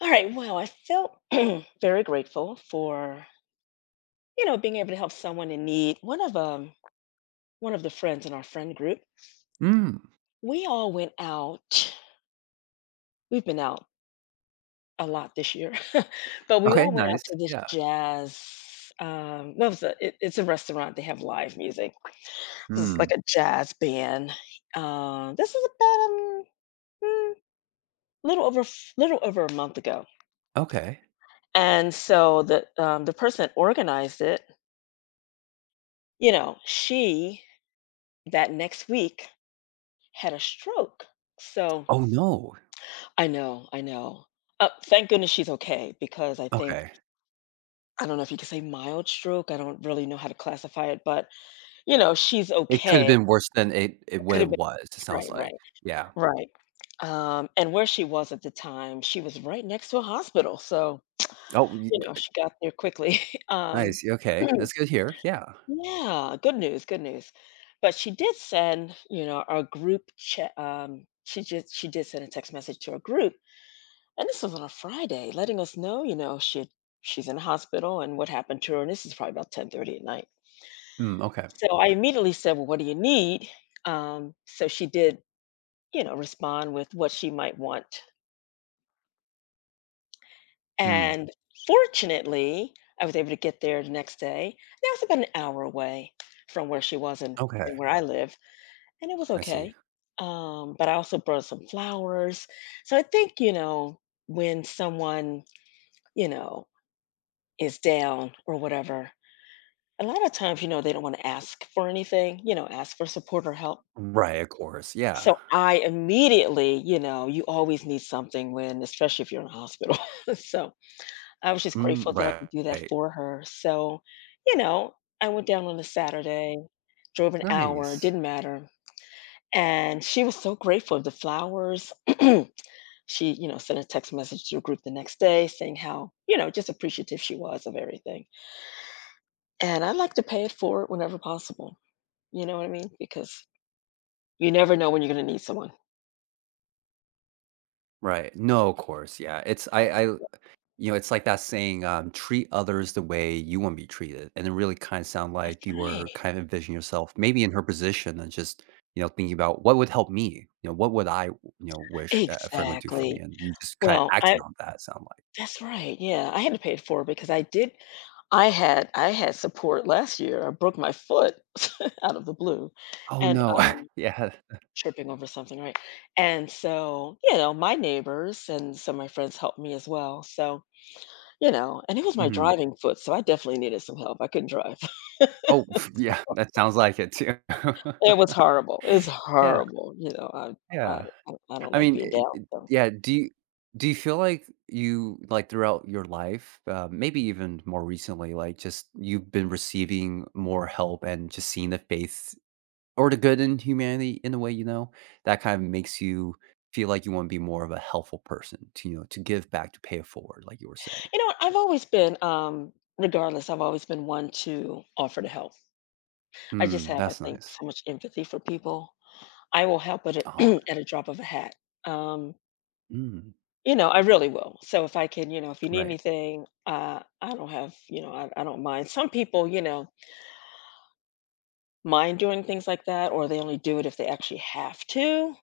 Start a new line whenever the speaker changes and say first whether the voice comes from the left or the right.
left: All right. Well, I felt very grateful for being able to help someone in need. One of one of the friends in our friend group.
right: Mm.
left: We all went out. We've been out a lot this year, but we
right: Okay,
left: all went out
right: nice.
left: to this
right: Yeah.
left: jazz. What was it? It's a restaurant. They have live music. This is like
right: Mm.
left: a jazz band. This is about mm, little over a month ago,
right: Okay.
left: and so the person that organized it, she that next week had a stroke. So
right: Oh, no.
left: I know, I know. Thank goodness she's okay because I think
right: Okay.
left: I don't know if you could say mild stroke. I don't really know how to classify it, but you know she's
right: It could have
left: okay.
right: been worse than it it
left: Could
right: what it
left: have
right: was, it
left: been
right: sounds
left: right, right,
right: like. Yeah.
left: right. And where she was at the time, she was right next to a hospital, so
right: Oh, y
left: you know she got there quickly. um,
right: nice. Okay. That's good here. Yeah.
left: yeah, good news, good news. But she did send, our group chat. She did send a text message to our group. And this was on a Friday, letting us know, she's in the hospital and what happened to her. And this is probably about 10:30 at night.
right: Mm, okay.
left: So I immediately said, "Well, what do you need?" So she did, respond with what she might want.
right: Mm.
left: And fortunately, I was able to get there the next day. That was about an hour away from where she was
right: Okay.
left: and where I live, and it was
right: I see.
left: okay. But I also brought some flowers. So I think, when someone, you know, is down or whatever, a lot of times, they don't wanna ask for anything, ask for support or help.
right: Right, of course. Yeah.
left: So I immediately you always need something when especially if you're in a hospital. So, I was just
right: Mm,
left: grateful that I
right: right.
left: could do that
right: Right.
left: for her. So, you know, I went down on a Saturday, drove an hour,
right: Nice.
left: didn't matter, and she was so grateful, of the flowers. She sent a text message to a group the next day saying how, just appreciative she was of everything. And I like to pay it forward whenever possible, you know what I mean? Because you never know when you're gonna need someone.
right: Right. No, of course. Yeah. It's
left: Yeah.
right: I You know, it's like that saying, "Treat others the way you wanna be treated," and it really kinda sound
left: That's
right: like you
left: right.
right: were kind of envisioning yourself maybe in her position and just, thinking about what would help me, what would I, wish a friend would do for me,
left: Exactly.
right: and you just kinda
left: Well,
right: acting on that, it sound like.
left: yeah, I had to pay it forward because I had support last year. I broke my foot out of the blue
right: Oh,
left: and,
right: no. Yeah.
left: tripping over something, right? And so, my neighbors and some of my friends helped me as well, so, and it was my
right: Mhm.
left: driving foot, so I definitely needed some help. I couldn't drive.
right: Oh, yeah, that sounds like it too.
left: It was horrible. It was
right: Yeah,
left: horrible, I
right: yeah.
left: I I don't
right: I
left: like
right: mean,
left: being
right: it
left: down,
right: it
left: so
right: yeah, do you feel like you, like, throughout your life, maybe even more recently, like, just you've been receiving more help and just seeing the faith or the good in humanity in a way, you know, that kind of makes you feel like you wanna be more of a helpful person to, you know, to give back, to pay it forward, like you were saying.
left: you know what? I've always been, regardless, I've always been one to offer to help. I just
right: Mm,
left: have, I
right: that's
left: think,
right: nice.
left: so much empathy for people. I will help at a,
right: Oh,
left: at a drop of a hat. Um,
right: mm,
left: I really will. So if I can, if you need
right: right.
left: anything, I don't have, I don't mind. Some people, mind doing things like that, or they only do it if they actually have to.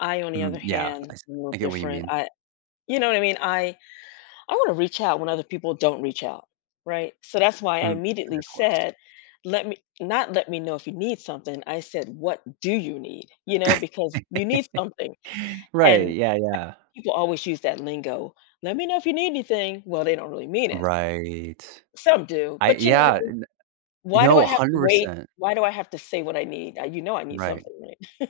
left: I, on the other
right: Mm, yeah,
left: hand, am a little
right: I get what you
left: different.
right: mean.
left: I, you know what I mean? I want to reach out when other people don't reach out, right? So that's why I
right: Mm,
left: immediately
right: of course.
left: said, let me know if you need something. I said, what do you need? You know, because you need something.
right: Right,
left: And
right: yeah, yeah.
left: people always use that lingo, let me know if you need anything. Well, they don't really mean it.
right: Right.
left: Some do,
right: I
left: but you know what
right: Yeah.
left: I mean? Why do
right: No,
left: I have to wait?
right: 100%.
left: Why do I have to say what I need? You know I need
right: Right.
left: something, right?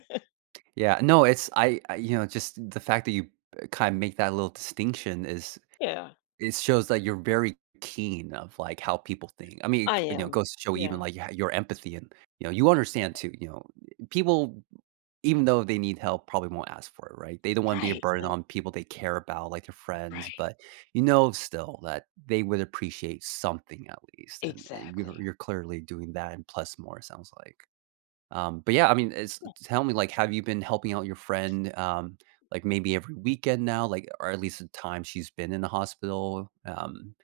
right: Yeah, no, it's I you know, just the fact that you, kinda make that little distinction is
left: Yeah,
right: it shows that you're very keen of, like, how people think. I mean,
left: I
right: you know, it
left: am.
right: goes to show even,
left: Yeah.
right: like, y your empathy and, you know, you understand too, you know, people, even though they need help, probably won't ask for it, right? They don't wanna be a
left: Right,
right: burden
left: right,
right: on people they care about, like their friends,
left: right.
right: but you know still that they would appreciate something at least, and
left: Exactly.
right: you're clearly doing that and plus more, it sounds like. But yeah, I mean, it's tell me, like, have you been helping out your friend, like, maybe every weekend now, like, or at least the time she's been in the hospital,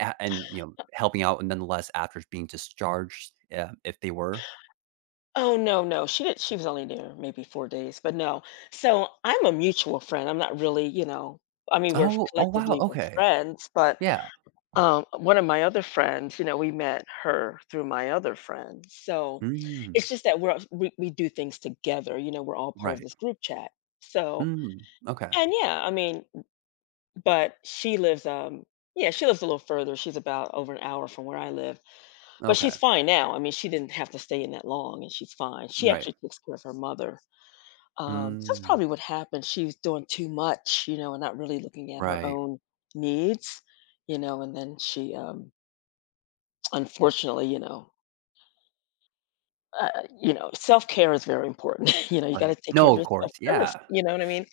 right: and you know, helping out and nonetheless after being discharged, if they were?
left: Oh, no, no, she was only there maybe 4 days, but no. So, I'm a mutual friend, I'm not really, I mean, we're
right: Oh, oh wow,
left: collectively we're
right: okay,
left: friends, but,
right: yeah,
left: one of my other friends, we met her through my other friend, so,
right: mm,
left: it's just that we do things together, we're all part of
right: right,
left: this group chat. So
right: mm, okay,
left: and yeah, but she lives, yeah, she lives a little further, she's about over an hour from where I live, but she's
right: okay,
left: fine now, I mean, she didn't have to stay in that long, and she's fine. She
right: right,
left: actually takes care of her mother. That's
right: mm,
left: probably what happened. She was doing too much, and not really looking at her
right: right,
left: own needs, and then unfortunately, self care is very important. You know, you got to
right: right.
left: take care
right: No,
left: of
right: of
left: yourself
right: course,
left: first.
right: yeah,
left: You know what I mean?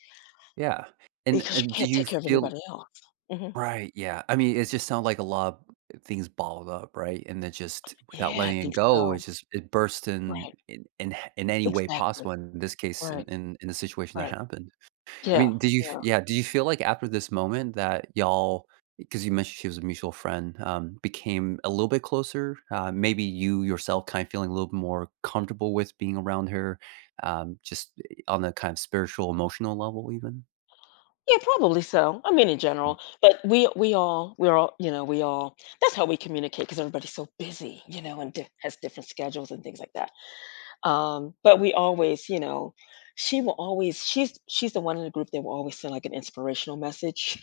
right: yeah.
left: Because you
right: And do
left: can't
right: you
left: take care of
right: feel
left: anybody else. Hmm.
right: Right, yeah. I mean, it just sounds like a lot of things balled up, right? And then just without
left: Yeah, I
right: letting it
left: think
right: go,
left: so.
right: it's just it burst in
left: Right.
right: in in h in any way
left: Exactly.
right: possible in this case, in
left: Right.
right: in in the situation that
left: Right.
right: happened. I
left: Yeah.
right: mean, did you f
left: Yeah.
right: yeah, did you feel like after this moment that y'all all because you mentioned she was a mutual friend, became a little bit closer? Maybe you yourself kind of feeling a little bit more comfortable with being around her, just on a kind of spiritual, emotional level even?
left: Yeah, probably so. I mean, in general, but we're all we all that's how we communicate because everybody's so busy, and has different schedules and things like that. But we always, she will always she's the one in the group that will always send like an inspirational message,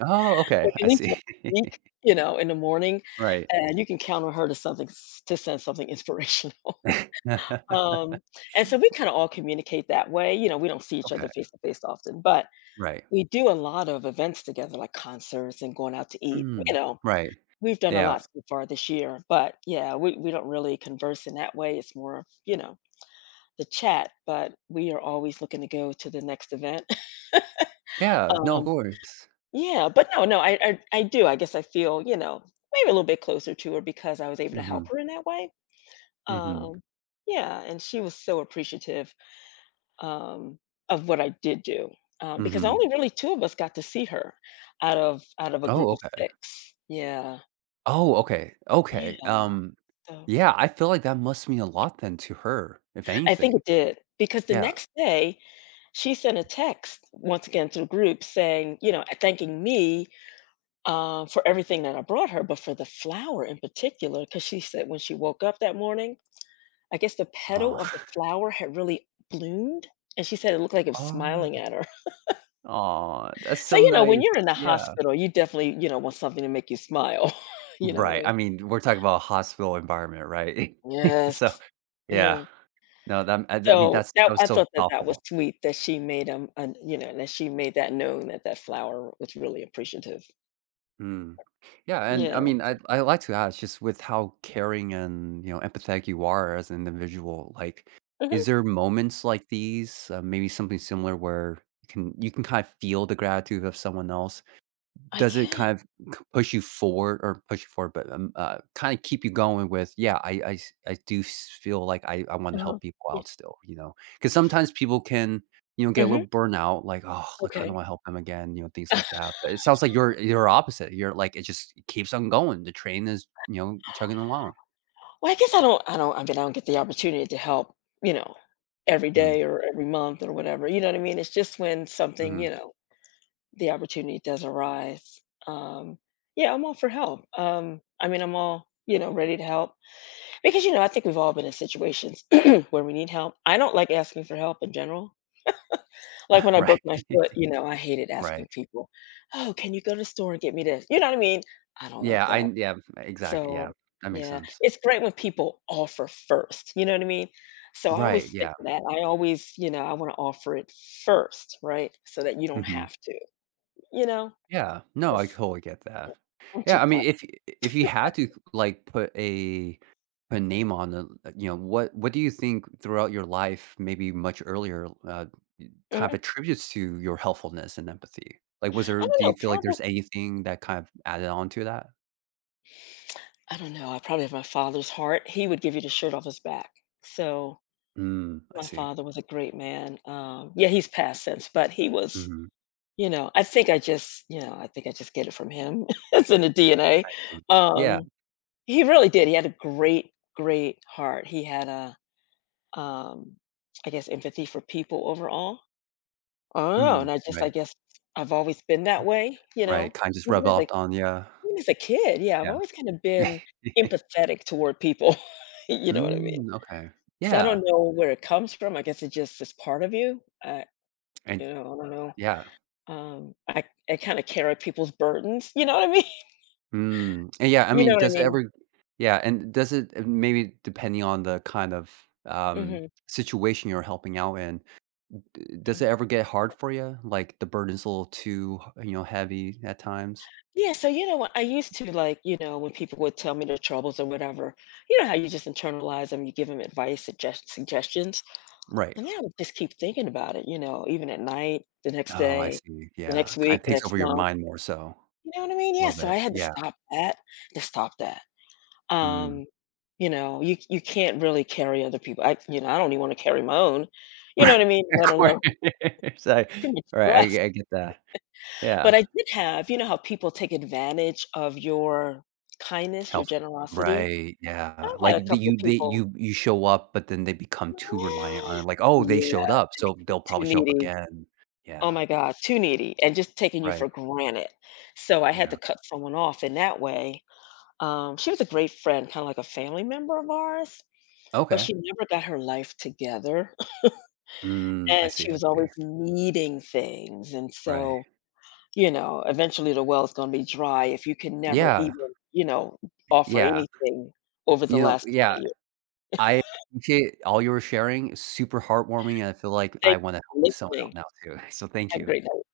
right: Oh, okay,
left: like at
right: I
left: least
right: see.
left: once a week, in the morning,
right: Right.
left: and you can count on her to to send something inspirational. Um, and so we kind of all communicate that way. You know, we don't see each
right: Okay,
left: other face to face often, but
right: right.
left: we do a lot of events together, like concerts and going out to eat. You
right: Mm,
left: know,
right: right.
left: we've done a
right: Yeah.
left: lot so far this year, but yeah, we don't really converse in that way. It's more, the chat, but we are always looking to go to the next event.
right: Yeah, no, of
left: Um,
right: course.
left: yeah, but no, no, I do. I guess I feel, maybe a little bit closer to her because I was able to help
right: Mhm,
left: her in that way.
right: mhm,
left: Um, yeah, and she was so appreciative um, of what I did do, because
right: mhm.
left: only really two of us got to see her out of a group
right: Oh,
left: of
right: okay.
left: six. Yeah,
right: Oh, okay, okay,
left: yeah. So
right: yeah, I feel like that must mean a lot then to her, if
left: I think
right: anything.
left: it did because the
right: Yeah.
left: next day she sent a text once again to the group saying, thanking me for everything that I brought her, but for the flower in particular, because she said when she woke up that morning, I guess the
right: Oh.
left: petal of the flower had really bloomed, and she said it looked like it was smiling
right: Oh.
left: at her.
right: Oh. That's
left: So,
right: so
left: when
right: nice.
left: you're in the
right: Yeah.
left: hospital, you definitely, want something to make you smile. You know what I
right: Right,
left: mean?
right: I mean, we're talking about a hospital environment, right?
left: Yes.
right: So, yeah.
left: Yeah.
right: No, that I mean,
left: So,
right: that's that
left: that
right: was
left: I
right: so
left: thought that that was
right: thoughtful.
left: sweet that she made, an you know, that she made that known that that flower was really appreciative.
right: Mm. Yeah, and I
left: Yeah.
right: mean, I like to ask just with how caring and you know empathetic you are as an individual. Like, is
left: Mhm.
right: there moments like these, maybe something similar where you can kind of feel the gratitude of someone else,
left: I
right: does it
left: can't.
right: kind of c push you forward or push you forward, but, kinda keep you going with, "Yeah, I do s feel like I wanna
left: Uh-huh.
right: help people
left: Yeah.
right: out still," you know, because sometimes people can, you know, get a
left: Mhm.
right: little burnout, like, "Oh, like, I don't
left: Okay.
right: wanna help them again," you know, things like that, but it sounds like you're opposite, you're like, it just keeps on going, the train is, you know, chugging along.
left: Well, I guess I mean, I don't get the opportunity to help, you know, every
right: Mm,
left: day or every month or whatever, you know what I mean? It's just when something,
right: mhm.
left: the opportunity does arise, um, yeah, I'm all for help. I mean, I'm all, ready to help because, I think we've all been in situations where we need help. I don't like asking for help in general. Like when I broke
right: Right,
left: my foot, I hated asking
right: right.
left: people, oh, can you go to the store and get me this? You know what I mean? I don't like
right: Yeah, I
left: that.
right: yeah, exactly, yeah.
left: So,
right: That makes
left: yeah,
right: sense.
left: it's great when people offer first. You know what I mean? So I always
right: Right,
left: think
right: yeah.
left: of that I always, you know, I want to offer it first, right? So that you don't
right: Mhm.
left: have to, you know?
right: Yeah. No, I totally get that.
left: I'm too
right: Yeah, I
left: proud.
right: mean, if you had to, like, put a name on the, you know, what do you think throughout your life, maybe much earlier, kind of
left: Mhm.
right: attributes to your helpfulness and empathy? Like, was there
left: I don't
right: do you
left: know,
right: feel like there's
left: probably.
right: anything that kind of added on to that?
left: I don't know, I probably have my father's heart. He would give you the shirt off his back. So,
right: Mm, I
left: my
right: see.
left: father was a great man. Yeah, he's passed since, but he was,
right: Mhm.
left: I think I just get it from him. It's in the DNA.
right: See. Yeah.
left: Um, he really did. He had a great, great heart. He had a, um, I guess, empathy for people overall. I don't know,
right: Mm,
left: and I
right: right,
left: guess I've always been that way, you
right: right,
left: know?
right: kind of just
left: Even
right: rubbed
left: as,
right: off
left: like
right: on you.
left: Even as a kid, yeah, I've always kind of
right: Yeah.
left: been empathetic toward people, you know what I mean?
right: Mm, okay.
left: So I
right: Yeah,
left: don't know where it comes from, I guess it just is part of you,
right: and
left: I don't know,
right: yeah.
left: um, I I kinda carry people's burdens, you know what I mean?
right: Mm, and yeah, I
left: You know
right: mean,
left: what I
right: does it
left: mean?
right: ever yeah, and does it maybe depending on the kind of,
left: Mhm,
right: situation you're helping out in, d does it
left: mhm.
right: ever get hard for you? Like, the burden's a little too, h you know, heavy at times?
left: Yeah, so you know what, I used to, like, you know, when people would tell me their troubles or whatever, you know how you just internalize them. You give them advice, suggestions,
right: Right.
left: and then I would just keep thinking about it, even at night, the next
right: Oh, I
left: day,
right: see,
left: the
right: yeah,
left: next
right: kinda
left: week, the
right: takes
left: next
right: over your
left: month.
right: mind more so,
left: You know what I mean?
right: a
left: Yeah,
right: little
left: so I
right: bit,
left: had to
right: yeah,
left: stop that to stop that.
right: mm.
left: Um, you know, you can't really carry other people. I don't even wanna carry my own, you know what
right: Right,
left: I mean?
right: of
left: Let
right: course,
left: alone
right: I
left: too much
right: all right,
left: stress.
right: I get that,
left: But
right: yeah.
left: I did have you know how people take advantage of your kindness, your
right: Helpful.
left: generosity?
right: Right, yeah.
left: I had a
right: Like, the
left: couple of
right: you they
left: people.
right: you you show up, but then they become too reliant
left: "Ah,
right: on it, like, "Oh, they
left: yeah,
right: showed up, so they'll
left: too
right: probably show up
left: needy.
right: again."
left: Oh
right: Yeah,
left: my god, too needy, and just taking you
right: right,
left: for granted. So I had
right: yeah.
left: to cut someone off in that way. She was a great friend, kinda like a family member of ours. But
right: Okay.
left: she never got her life together,
right: Mm, I
left: and
right: see,
left: she
right: I
left: was always
right: see.
left: needing things, and
right: Right.
left: so, eventually the well is gonna be dry if you can never
right: Yeah,
left: even, offer
right: yeah.
left: anything over the
right: You know
left: last
right: yeah,
left: 20 years.
right: I appreciate all your sharing, it's super heartwarming, and I feel like
left: Thank
right: I wanna
left: you for
right: help someone
left: listening.
right: out now too, so thank
left: Have a
right: you.
left: great night.